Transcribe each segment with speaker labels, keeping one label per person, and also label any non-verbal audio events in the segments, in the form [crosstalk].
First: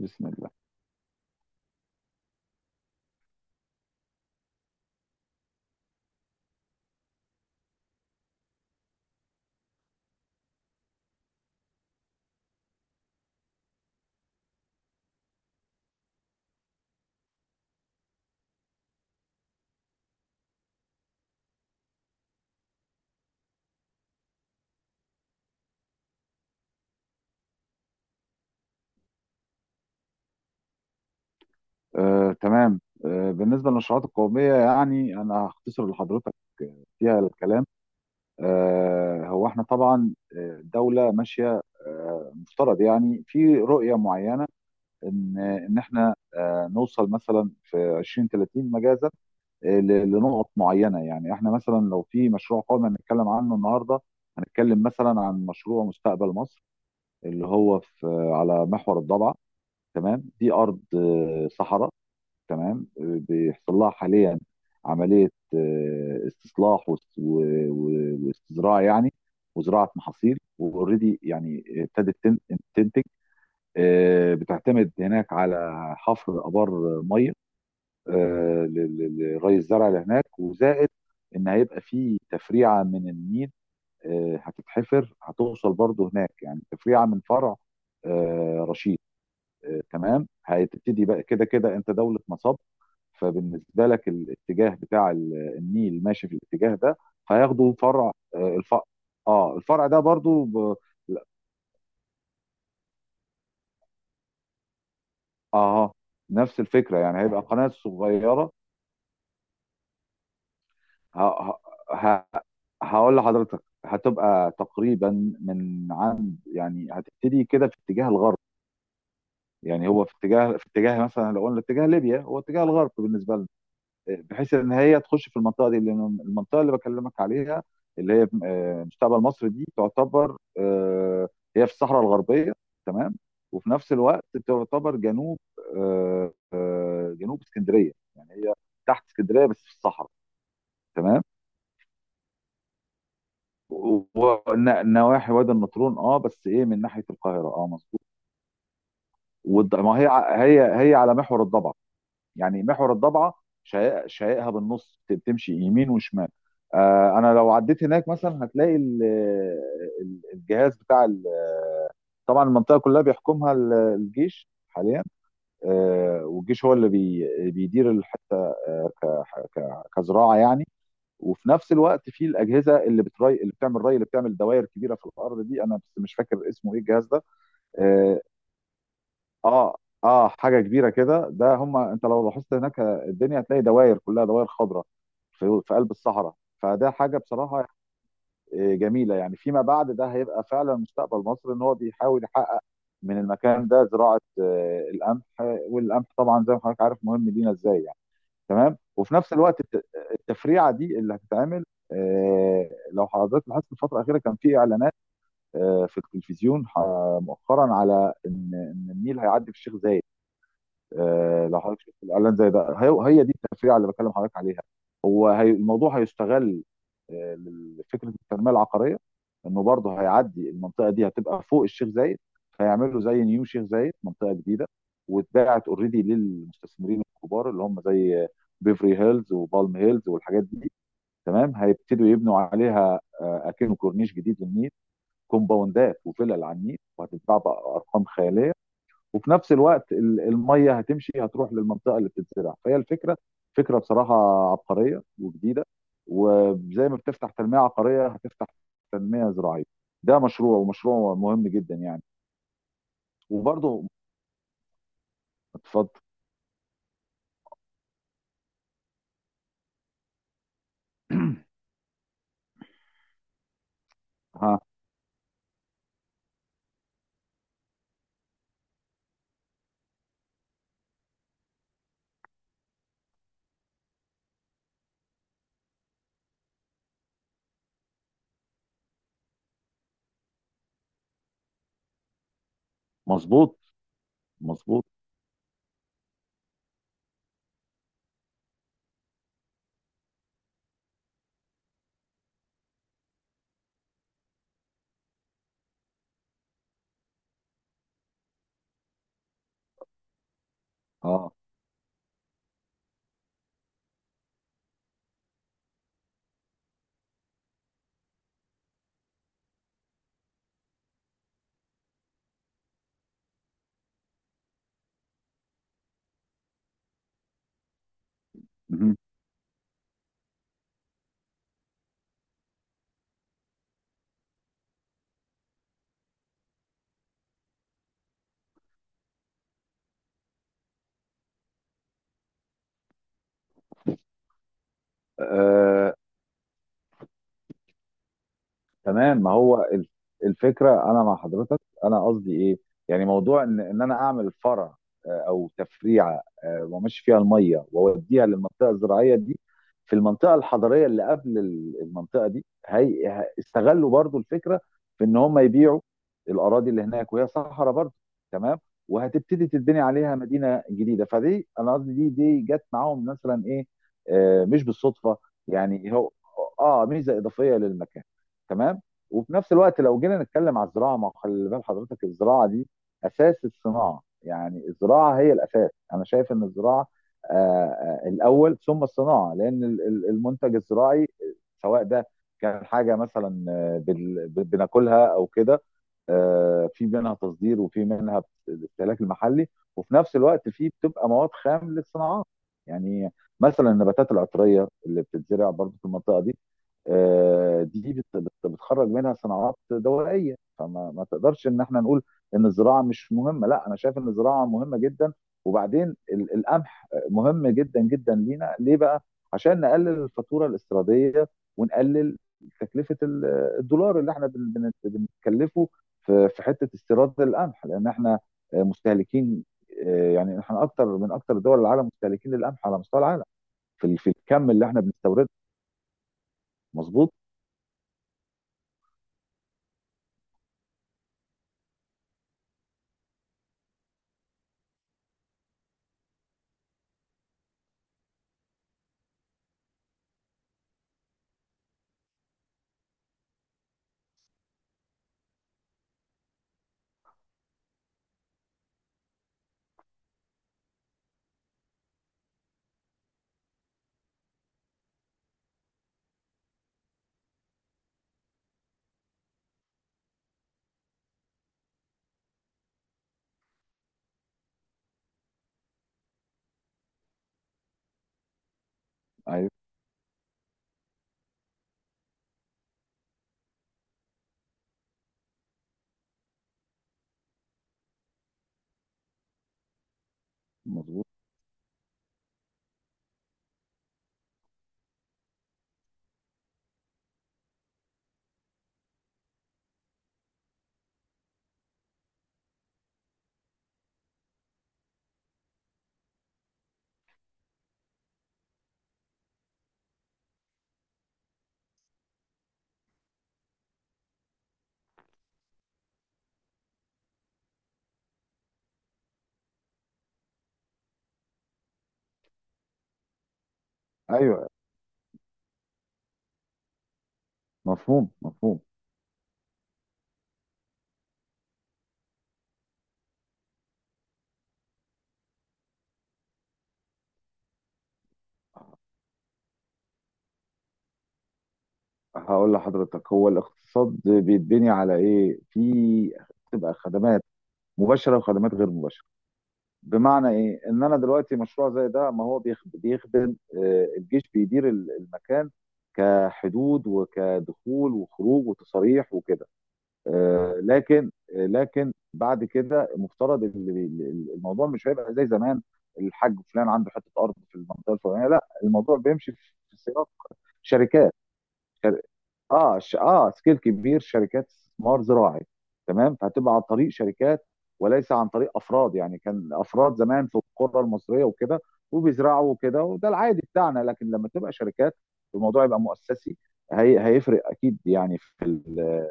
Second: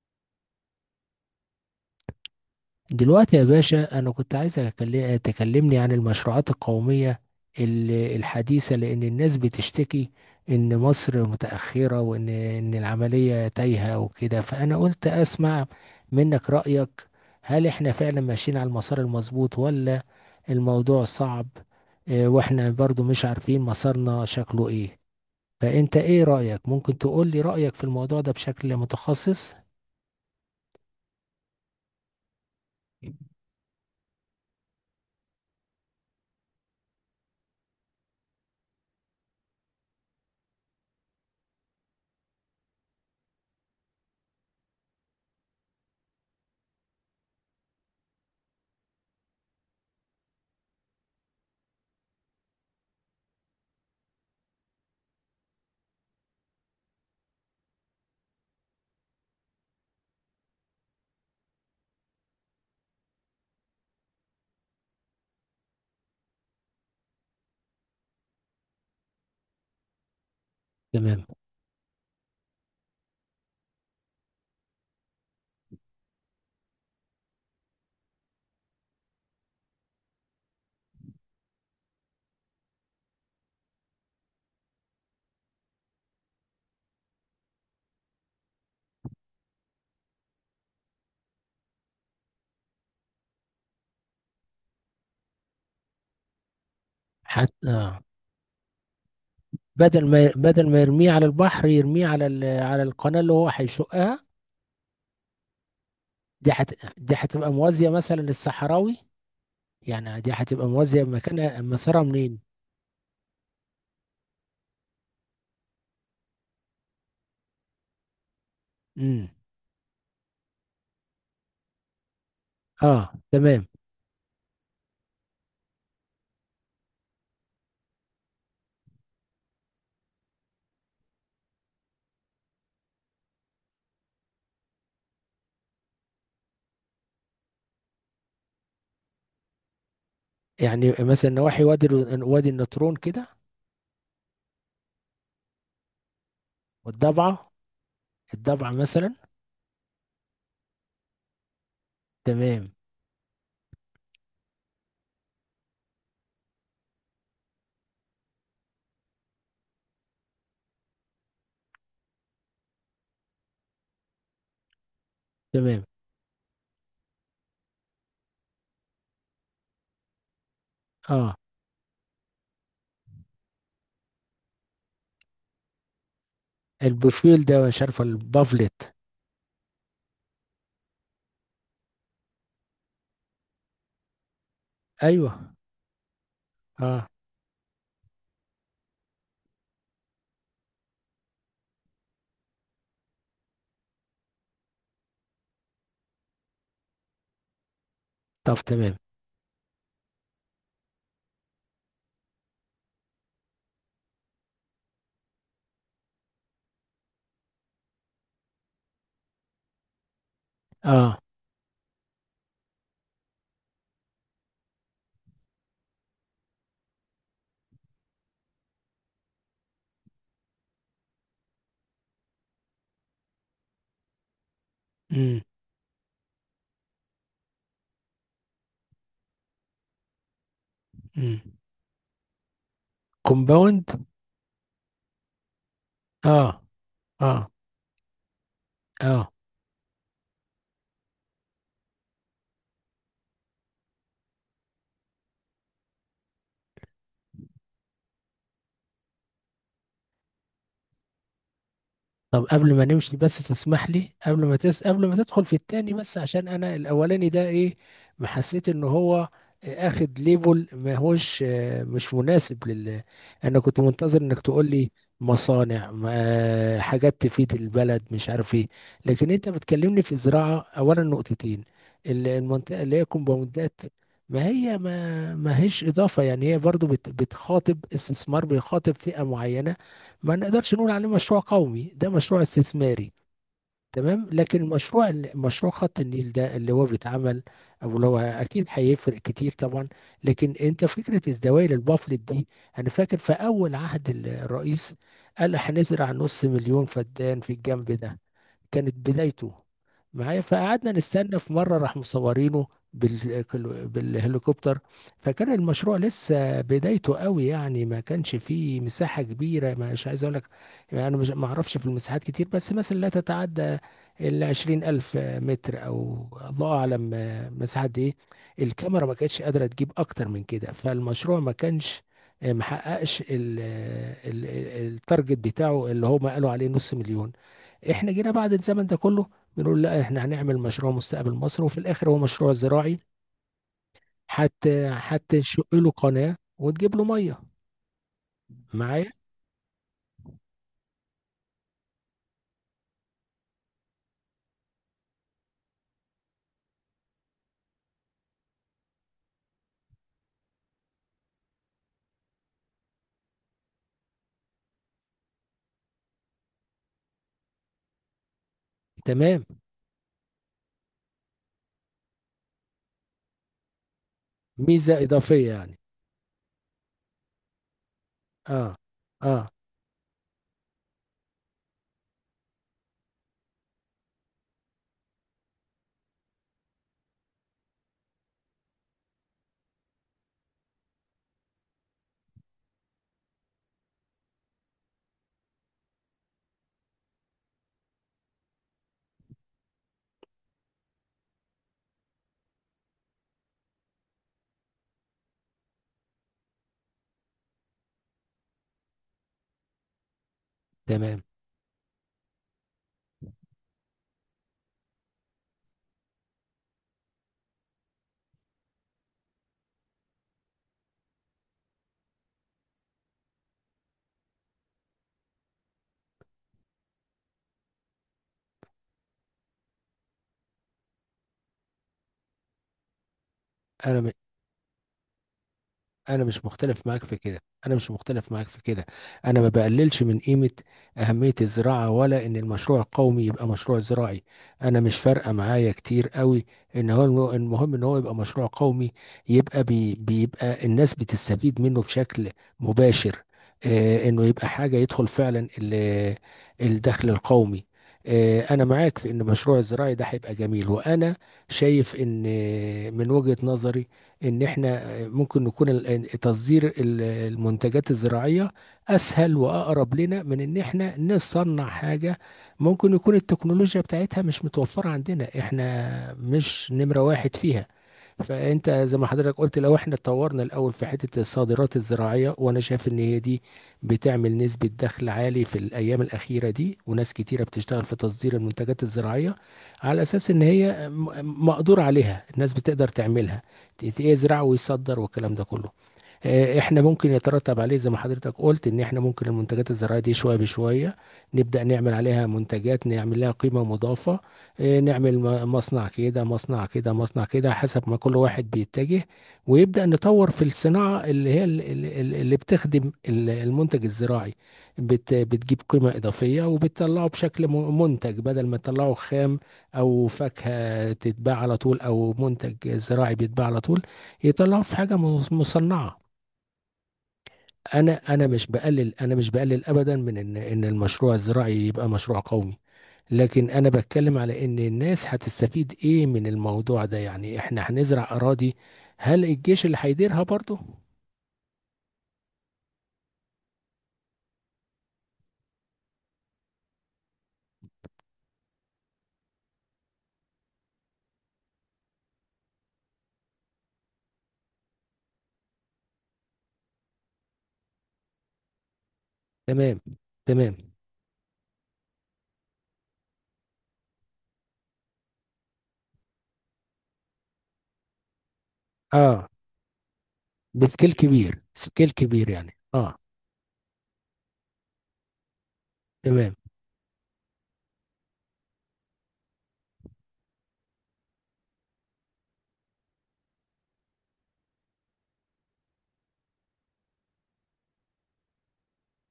Speaker 1: بسم الله.
Speaker 2: دلوقتي يا باشا، أنا كنت عايز تكلمني عن المشروعات القومية الحديثة، لأن الناس بتشتكي إن مصر متأخرة، وإن العملية تايهة وكده. فأنا قلت أسمع منك رأيك. هل إحنا فعلا ماشيين على المسار المظبوط، ولا الموضوع صعب؟ وإحنا برضو مش عارفين مسارنا شكله إيه. فأنت إيه رأيك؟ ممكن تقول لي رأيك في الموضوع ده بشكل متخصص؟
Speaker 1: تمام. بالنسبه للنشرات القوميه، يعني انا هختصر لحضرتك فيها الكلام. هو احنا طبعا، الدوله ماشيه، مفترض يعني في رؤيه معينه، ان احنا نوصل مثلا في 2030 مجازا لنقط معينه. يعني احنا مثلا لو في مشروع قومي هنتكلم عنه النهارده، هنتكلم مثلا عن مشروع مستقبل مصر اللي هو في على محور الضبعه. تمام، دي ارض صحراء، تمام. بيحصل لها حاليا عمليه استصلاح وازراع يعني، وزراعه محاصيل، واوريدي
Speaker 2: تمام.
Speaker 1: يعني تنتج. بتعتمد هناك على حفر ابار ميه، آه، ل- لري الزرع اللي هناك، وزائد ان هيبقى في تفريعه من النيل هتتحفر، هتوصل برضه هناك، يعني تفريعه من فرع رشيد. تمام، هتبتدي بقى كده كده انت دولة مصب، فبالنسبة لك الاتجاه بتاع النيل ماشي في الاتجاه ده. هياخدوا
Speaker 2: حتى.
Speaker 1: فرع، الفرع، اه الفرع ده
Speaker 2: بدل ما
Speaker 1: برضو
Speaker 2: بدل
Speaker 1: ب...
Speaker 2: ما يرميه
Speaker 1: لا،
Speaker 2: على البحر، يرميه على على القناة اللي هو هيشقها.
Speaker 1: اه،
Speaker 2: دي
Speaker 1: نفس
Speaker 2: هت...
Speaker 1: الفكرة،
Speaker 2: دي
Speaker 1: يعني هيبقى
Speaker 2: هتبقى
Speaker 1: قناة
Speaker 2: موازية مثلا
Speaker 1: صغيرة.
Speaker 2: للصحراوي. يعني دي هتبقى موازية،
Speaker 1: ه... ه...
Speaker 2: مكانها مسارها منين؟
Speaker 1: ه- هقول لحضرتك هتبقى تقريبا من عند، يعني هتبتدي كده في اتجاه الغرب.
Speaker 2: امم
Speaker 1: يعني هو في اتجاه، في اتجاه مثلا لو قلنا اتجاه ليبيا، هو اتجاه الغرب
Speaker 2: اه،
Speaker 1: بالنسبة.
Speaker 2: تمام.
Speaker 1: بحيث ان هي تخش في المنطقه دي، لان المنطقه اللي بكلمك عليها اللي هي مستقبل مصر، دي تعتبر هي في الصحراء الغربيه، تمام. وفي نفس الوقت تعتبر جنوب، جنوب اسكندريه، يعني هي تحت اسكندريه بس في الصحراء.
Speaker 2: يعني
Speaker 1: تمام،
Speaker 2: مثلا نواحي وادي النطرون كده.
Speaker 1: ونواحي وادي النطرون، اه، بس ايه من ناحيه
Speaker 2: والضبعة.
Speaker 1: القاهره، اه مظبوط.
Speaker 2: الضبعة مثلا.
Speaker 1: والض- ما هي ع- هي هي على محور الضبع، يعني
Speaker 2: تمام.
Speaker 1: محور الضبعه. شقائقها بالنص بتمشي يمين وشمال. انا لو عديت هناك مثلا هتلاقي الجهاز بتاع طبعا المنطقه كلها بيحكمها الجيش حاليا.
Speaker 2: تمام.
Speaker 1: والجيش هو اللي بيدير الحته آه، ك- كزراعه يعني.
Speaker 2: اه،
Speaker 1: وفي نفس الوقت في الاجهزه اللي بتري، اللي بتعمل ري، اللي بتعمل دوائر كبيره في الارض دي، انا بس مش فاكر اسمه ايه الجهاز ده.
Speaker 2: البوفيل ده مش عارف،
Speaker 1: آه،
Speaker 2: البافلت.
Speaker 1: اه اه، حاجه كبيره كده، ده هم انت لو لاحظت هناك الدنيا هتلاقي دوائر، كلها دوائر خضراء
Speaker 2: ايوه.
Speaker 1: في في قلب الصحراء. فده
Speaker 2: اه.
Speaker 1: حاجه بصراحه جميله. يعني فيما بعد ده هيبقى فعلا مستقبل مصر، ان هو بيحاول يحقق من المكان ده زراعه القمح. والقمح طبعا زي ما حضرتك عارف مهم لينا ازاي، يعني.
Speaker 2: طب
Speaker 1: تمام،
Speaker 2: تمام.
Speaker 1: وفي نفس الوقت التفريعه دي اللي هتتعمل، لو حضرتك لاحظت الفتره الاخيره كان في اعلانات في التلفزيون مؤخرا على ان إن النيل هيعدي في الشيخ زايد.
Speaker 2: اه.
Speaker 1: لو حضرتك شفت الاعلان زي ده، هي دي التفريعه اللي بكلم حضرتك عليها. هي الموضوع هيستغل لفكره التنميه العقاريه، انه برضه هيعدي المنطقه دي هتبقى فوق الشيخ زايد، فيعملوا زي نيو شيخ زايد منطقه جديده.
Speaker 2: امم
Speaker 1: واتباعت اوريدي للمستثمرين الكبار اللي هم زي بيفري هيلز وبالم هيلز والحاجات دي.
Speaker 2: امم
Speaker 1: تمام، هيبتدوا يبنوا عليها اكنه
Speaker 2: كومباوند.
Speaker 1: كورنيش جديد للنيل، كومباوندات وفلل
Speaker 2: اه،
Speaker 1: على النيل، وهتتباع
Speaker 2: اه،
Speaker 1: بارقام خياليه. وفي
Speaker 2: اه.
Speaker 1: نفس الوقت الميه هتمشي، هتروح للمنطقه اللي بتتزرع، فهي الفكره، فكره بصراحه عبقريه وجديده. وزي ما بتفتح تنميه عقاريه، هتفتح تنميه زراعيه. ده مشروع، ومشروع مهم جدا، يعني.
Speaker 2: طب قبل ما نمشي، بس
Speaker 1: وبرضه
Speaker 2: تسمح لي، قبل ما قبل ما تدخل في
Speaker 1: اتفضل.
Speaker 2: التاني، بس عشان انا الاولاني ده ايه؟ ما حسيت ان هو اخد ليبل، ما هوش
Speaker 1: [clears throat]
Speaker 2: مش مناسب لل. انا كنت منتظر انك
Speaker 1: ها.
Speaker 2: تقول لي مصانع، حاجات تفيد البلد، مش عارف ايه. لكن انت بتكلمني في زراعة، اولا نقطتين، المنطقة اللي هي كومباوندات ما هي، ما هيش اضافة. يعني هي برضو بتخاطب استثمار، بيخاطب فئة معينة. ما نقدرش نقول عليه مشروع قومي، ده مشروع استثماري.
Speaker 1: مظبوط،
Speaker 2: تمام. لكن
Speaker 1: مظبوط،
Speaker 2: مشروع خط النيل ده اللي هو بيتعمل، او اللي هو اكيد هيفرق كتير طبعا. لكن انت فكره الزوايا للبافلت دي، انا فاكر في اول عهد الرئيس قال هنزرع نص مليون فدان في الجنب ده. كانت بدايته معايا، فقعدنا
Speaker 1: اه،
Speaker 2: نستنى. في مره راح مصورينه بال... بالهليكوبتر. فكان المشروع لسه بدايته قوي، يعني ما كانش فيه مساحه كبيره، مش عايز اقول لك يعني، انا مش ما اعرفش في المساحات كتير، بس مثلا لا تتعدى 20 ألف متر، أو الله أعلم مساحة إيه.
Speaker 1: مهم.
Speaker 2: الكاميرا ما كانتش قادرة تجيب أكتر من كده. فالمشروع ما كانش محققش التارجت بتاعه اللي هما قالوا عليه نص مليون. احنا جينا بعد الزمن ده كله بنقول لا، احنا هنعمل مشروع مستقبل مصر، وفي الاخر هو مشروع زراعي، حتى نشق له
Speaker 1: آه،
Speaker 2: قناة وتجيب له مية. معايا.
Speaker 1: تمام، ما هو الفكره، انا مع حضرتك، انا قصدي ايه، يعني موضوع ان انا اعمل فرع او تفريعه وامشي فيها الميه واوديها للمنطقه الزراعيه دي. في المنطقه الحضريه اللي قبل المنطقه دي، استغلوا برضو الفكره في ان هم يبيعوا الاراضي اللي هناك وهي صحراء برضو، تمام.
Speaker 2: تمام.
Speaker 1: وهتبتدي تتبني عليها مدينه جديده، فدي انا قصدي دي جت معاهم مثلا ايه مش
Speaker 2: ميزة
Speaker 1: بالصدفه.
Speaker 2: إضافية يعني.
Speaker 1: يعني هو اه ميزه اضافيه للمكان،
Speaker 2: اه.
Speaker 1: تمام. وفي
Speaker 2: اه.
Speaker 1: نفس الوقت لو جينا نتكلم على الزراعه، ما هو خلي بال حضرتك الزراعه دي اساس الصناعه، يعني الزراعه هي الاساس. انا شايف ان الزراعه آه، الاول ثم الصناعه، لان المنتج الزراعي سواء ده كان حاجه مثلا بناكلها او كده، في منها تصدير، وفي منها الاستهلاك المحلي، وفي نفس الوقت في بتبقى مواد خام للصناعات. يعني مثلا النباتات العطريه اللي بتتزرع برضه في المنطقه دي، دي بتخرج منها صناعات دوائيه. فما ما
Speaker 2: تمام.
Speaker 1: تقدرش ان احنا نقول ان الزراعه مش مهمه، لا انا شايف ان الزراعه مهمه جدا. وبعدين القمح مهم جدا جدا لينا ليه بقى؟ عشان نقلل الفاتوره الاستيراديه، ونقلل تكلفه الدولار اللي احنا بنتكلفه في في حته استيراد القمح، لان احنا مستهلكين يعني احنا اكتر من اكتر دول العالم مستهلكين للقمح على مستوى العالم، في في
Speaker 2: انا
Speaker 1: الكم اللي احنا بنستورده.
Speaker 2: انا مش مختلف معاك
Speaker 1: مظبوط.
Speaker 2: في كده. انا مش مختلف معاك في كده. انا ما بقللش من قيمه اهميه الزراعه، ولا ان المشروع القومي يبقى مشروع زراعي. انا مش فارقه معايا كتير قوي، ان هو المهم ان هو يبقى مشروع قومي، يبقى بيبقى الناس بتستفيد منه بشكل مباشر. انه يبقى حاجه يدخل فعلا الدخل القومي. انا معاك في ان مشروع الزراعي ده هيبقى جميل، وانا شايف ان، من وجهه نظري، ان احنا ممكن نكون تصدير المنتجات الزراعية أسهل وأقرب لنا من إن إحنا نصنع حاجة ممكن يكون التكنولوجيا بتاعتها مش متوفرة عندنا، إحنا مش نمرة واحد فيها. فانت زي ما حضرتك
Speaker 1: ايوه،
Speaker 2: قلت، لو احنا اتطورنا الاول في حته الصادرات الزراعيه. وانا شايف ان هي دي بتعمل نسبه دخل عالي في الايام الاخيره دي، وناس كتيره بتشتغل في تصدير المنتجات الزراعيه، على اساس ان هي
Speaker 1: مظبوط.
Speaker 2: مقدور عليها، الناس بتقدر تعملها، يزرع ويصدر والكلام ده كله. احنا ممكن يترتب عليه، زي ما حضرتك قلت، ان احنا ممكن المنتجات الزراعية دي شوية بشوية نبدأ نعمل عليها منتجات، نعمل لها قيمة مضافة. نعمل مصنع كده مصنع كده مصنع كده، حسب ما كل واحد بيتجه. ويبدأ نطور في الصناعة اللي هي اللي بتخدم المنتج الزراعي، بتجيب قيمة إضافية، وبتطلعه بشكل منتج بدل ما تطلعه خام أو فاكهة تتباع على طول أو منتج زراعي بيتباع على طول،
Speaker 1: ايوه،
Speaker 2: يطلعه في حاجة مصنعة.
Speaker 1: مفهوم،
Speaker 2: انا انا مش
Speaker 1: مفهوم.
Speaker 2: بقلل انا مش بقلل ابدا من ان المشروع الزراعي يبقى مشروع قومي. لكن انا بتكلم على ان الناس هتستفيد ايه من الموضوع ده، يعني احنا هنزرع اراضي، هل الجيش اللي هيديرها برضه؟
Speaker 1: هقول لحضرتك، هو الاقتصاد بيتبني على ايه، في بتبقى خدمات مباشره وخدمات غير مباشره. بمعنى ايه، ان انا دلوقتي مشروع زي ده، ما هو بيخدم، الجيش بيدير المكان كحدود وكدخول وخروج وتصاريح وكده،
Speaker 2: تمام.
Speaker 1: آه،
Speaker 2: تمام.
Speaker 1: لكن لكن بعد كده المفترض الموضوع مش هيبقى زي زمان، الحاج فلان عنده حته ارض في المنطقه الفلانيه، لا الموضوع
Speaker 2: اه،
Speaker 1: بيمشي في في سياق
Speaker 2: بسكيل
Speaker 1: شركات.
Speaker 2: كبير، سكيل كبير يعني.
Speaker 1: اه
Speaker 2: اه.
Speaker 1: ش... اه سكيل كبير، شركات استثمار زراعي، تمام.
Speaker 2: تمام.
Speaker 1: فهتبقى عن طريق شركات وليس عن طريق افراد. يعني كان افراد زمان في القرى المصريه وكده وبيزرعوا وكده، وده العادي بتاعنا، لكن لما تبقى شركات الموضوع يبقى مؤسسي. هيفرق اكيد، يعني في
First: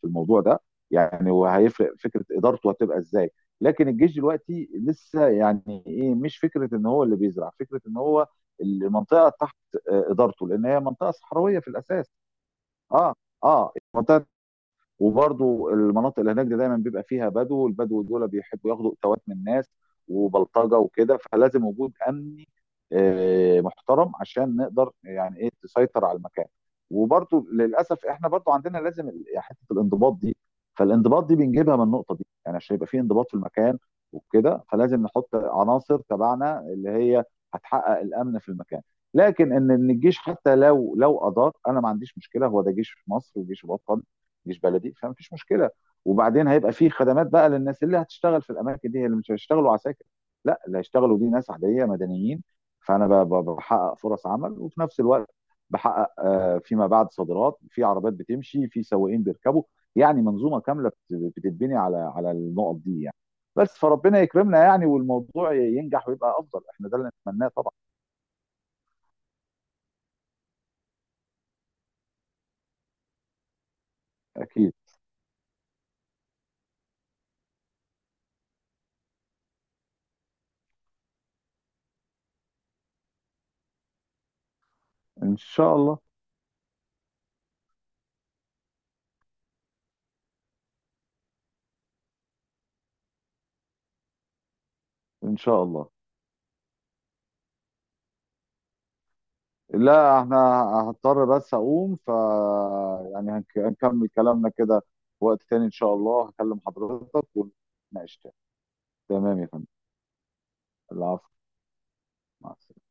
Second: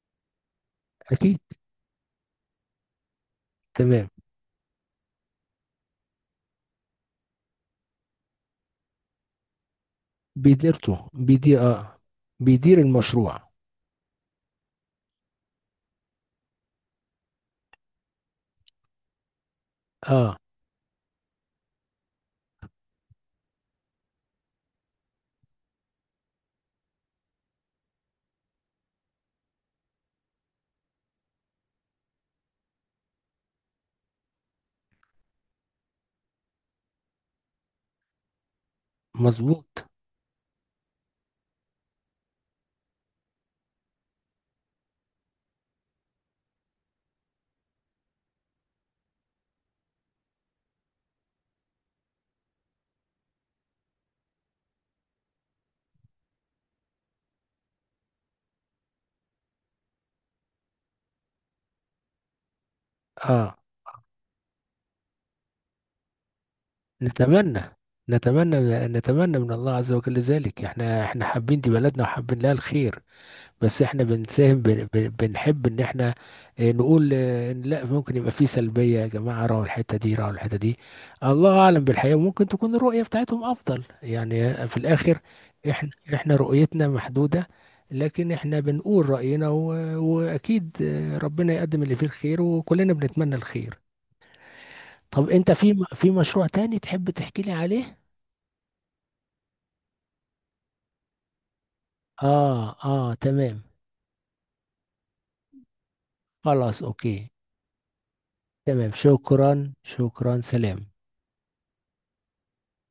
Speaker 1: في الموضوع ده، يعني
Speaker 2: اكيد.
Speaker 1: وهيفرق فكره ادارته هتبقى ازاي. لكن
Speaker 2: تمام.
Speaker 1: الجيش دلوقتي لسه يعني ايه، مش فكره ان هو اللي بيزرع، فكره ان هو المنطقه تحت ادارته، لان هي
Speaker 2: بيديرته
Speaker 1: منطقه صحراويه
Speaker 2: بيدير
Speaker 1: في
Speaker 2: اه
Speaker 1: الاساس.
Speaker 2: بيدير
Speaker 1: اه،
Speaker 2: المشروع.
Speaker 1: اه، المنطقه. وبرضو المناطق اللي هناك دي دايما بيبقى فيها بدو، والبدو دول بيحبوا ياخدوا اتوات من الناس
Speaker 2: اه.
Speaker 1: وبلطجه وكده، فلازم وجود امني محترم عشان نقدر يعني ايه تسيطر على المكان. وبرضو للاسف احنا برضو عندنا لازم يعني حته الانضباط دي، فالانضباط دي بنجيبها من النقطه دي، يعني عشان يبقى في انضباط في المكان وكده، فلازم نحط عناصر تبعنا اللي هي هتحقق الامن في المكان. لكن ان
Speaker 2: مظبوط.
Speaker 1: إن الجيش حتى لو ادار، انا ما عنديش مشكله، هو ده جيش في مصر وجيش وطني، جيش بلدي، فمفيش مشكله. وبعدين هيبقى في خدمات بقى للناس اللي هتشتغل في الاماكن دي، هي اللي مش هيشتغلوا عساكر، لا اللي هيشتغلوا دي ناس عاديه مدنيين. فانا بحقق فرص عمل، وفي نفس الوقت بحقق فيما بعد صادرات، في عربيات بتمشي، في سواقين بيركبوا، يعني منظومه كامله بتتبني على على النقط دي، يعني.
Speaker 2: اه.
Speaker 1: بس فربنا يكرمنا يعني، والموضوع ينجح ويبقى افضل، احنا ده اللي نتمناه
Speaker 2: نتمنى.
Speaker 1: طبعا.
Speaker 2: نتمنى. نتمنى من الله عز وجل ذلك. احنا، حابين دي بلدنا وحابين لها الخير. بس احنا بنساهم،
Speaker 1: اكيد.
Speaker 2: بنحب ان احنا اه، نقول ان لا، ممكن يبقى في سلبية، يا جماعة راحوا الحتة دي راحوا الحتة دي. الله اعلم بالحقيقة، ممكن تكون الرؤية بتاعتهم افضل، يعني في الاخر
Speaker 1: ان شاء
Speaker 2: احنا،
Speaker 1: الله،
Speaker 2: رؤيتنا محدودة. لكن احنا بنقول رأينا، واكيد ربنا يقدم اللي فيه الخير، وكلنا بنتمنى الخير. طب
Speaker 1: ان
Speaker 2: انت
Speaker 1: شاء
Speaker 2: في
Speaker 1: الله.
Speaker 2: في مشروع تاني تحب تحكي لي عليه؟
Speaker 1: لا احنا هضطر بس اقوم، ف
Speaker 2: آه. آه.
Speaker 1: يعني
Speaker 2: تمام.
Speaker 1: هنكمل كلامنا كده في وقت تاني، ان شاء الله هكلم
Speaker 2: خلاص.
Speaker 1: حضرتك
Speaker 2: أوكي.
Speaker 1: ونناقش تاني.
Speaker 2: تمام.
Speaker 1: تمام يا فندم.
Speaker 2: شكرا. شكرا. سلام.
Speaker 1: العفو، مع السلامة.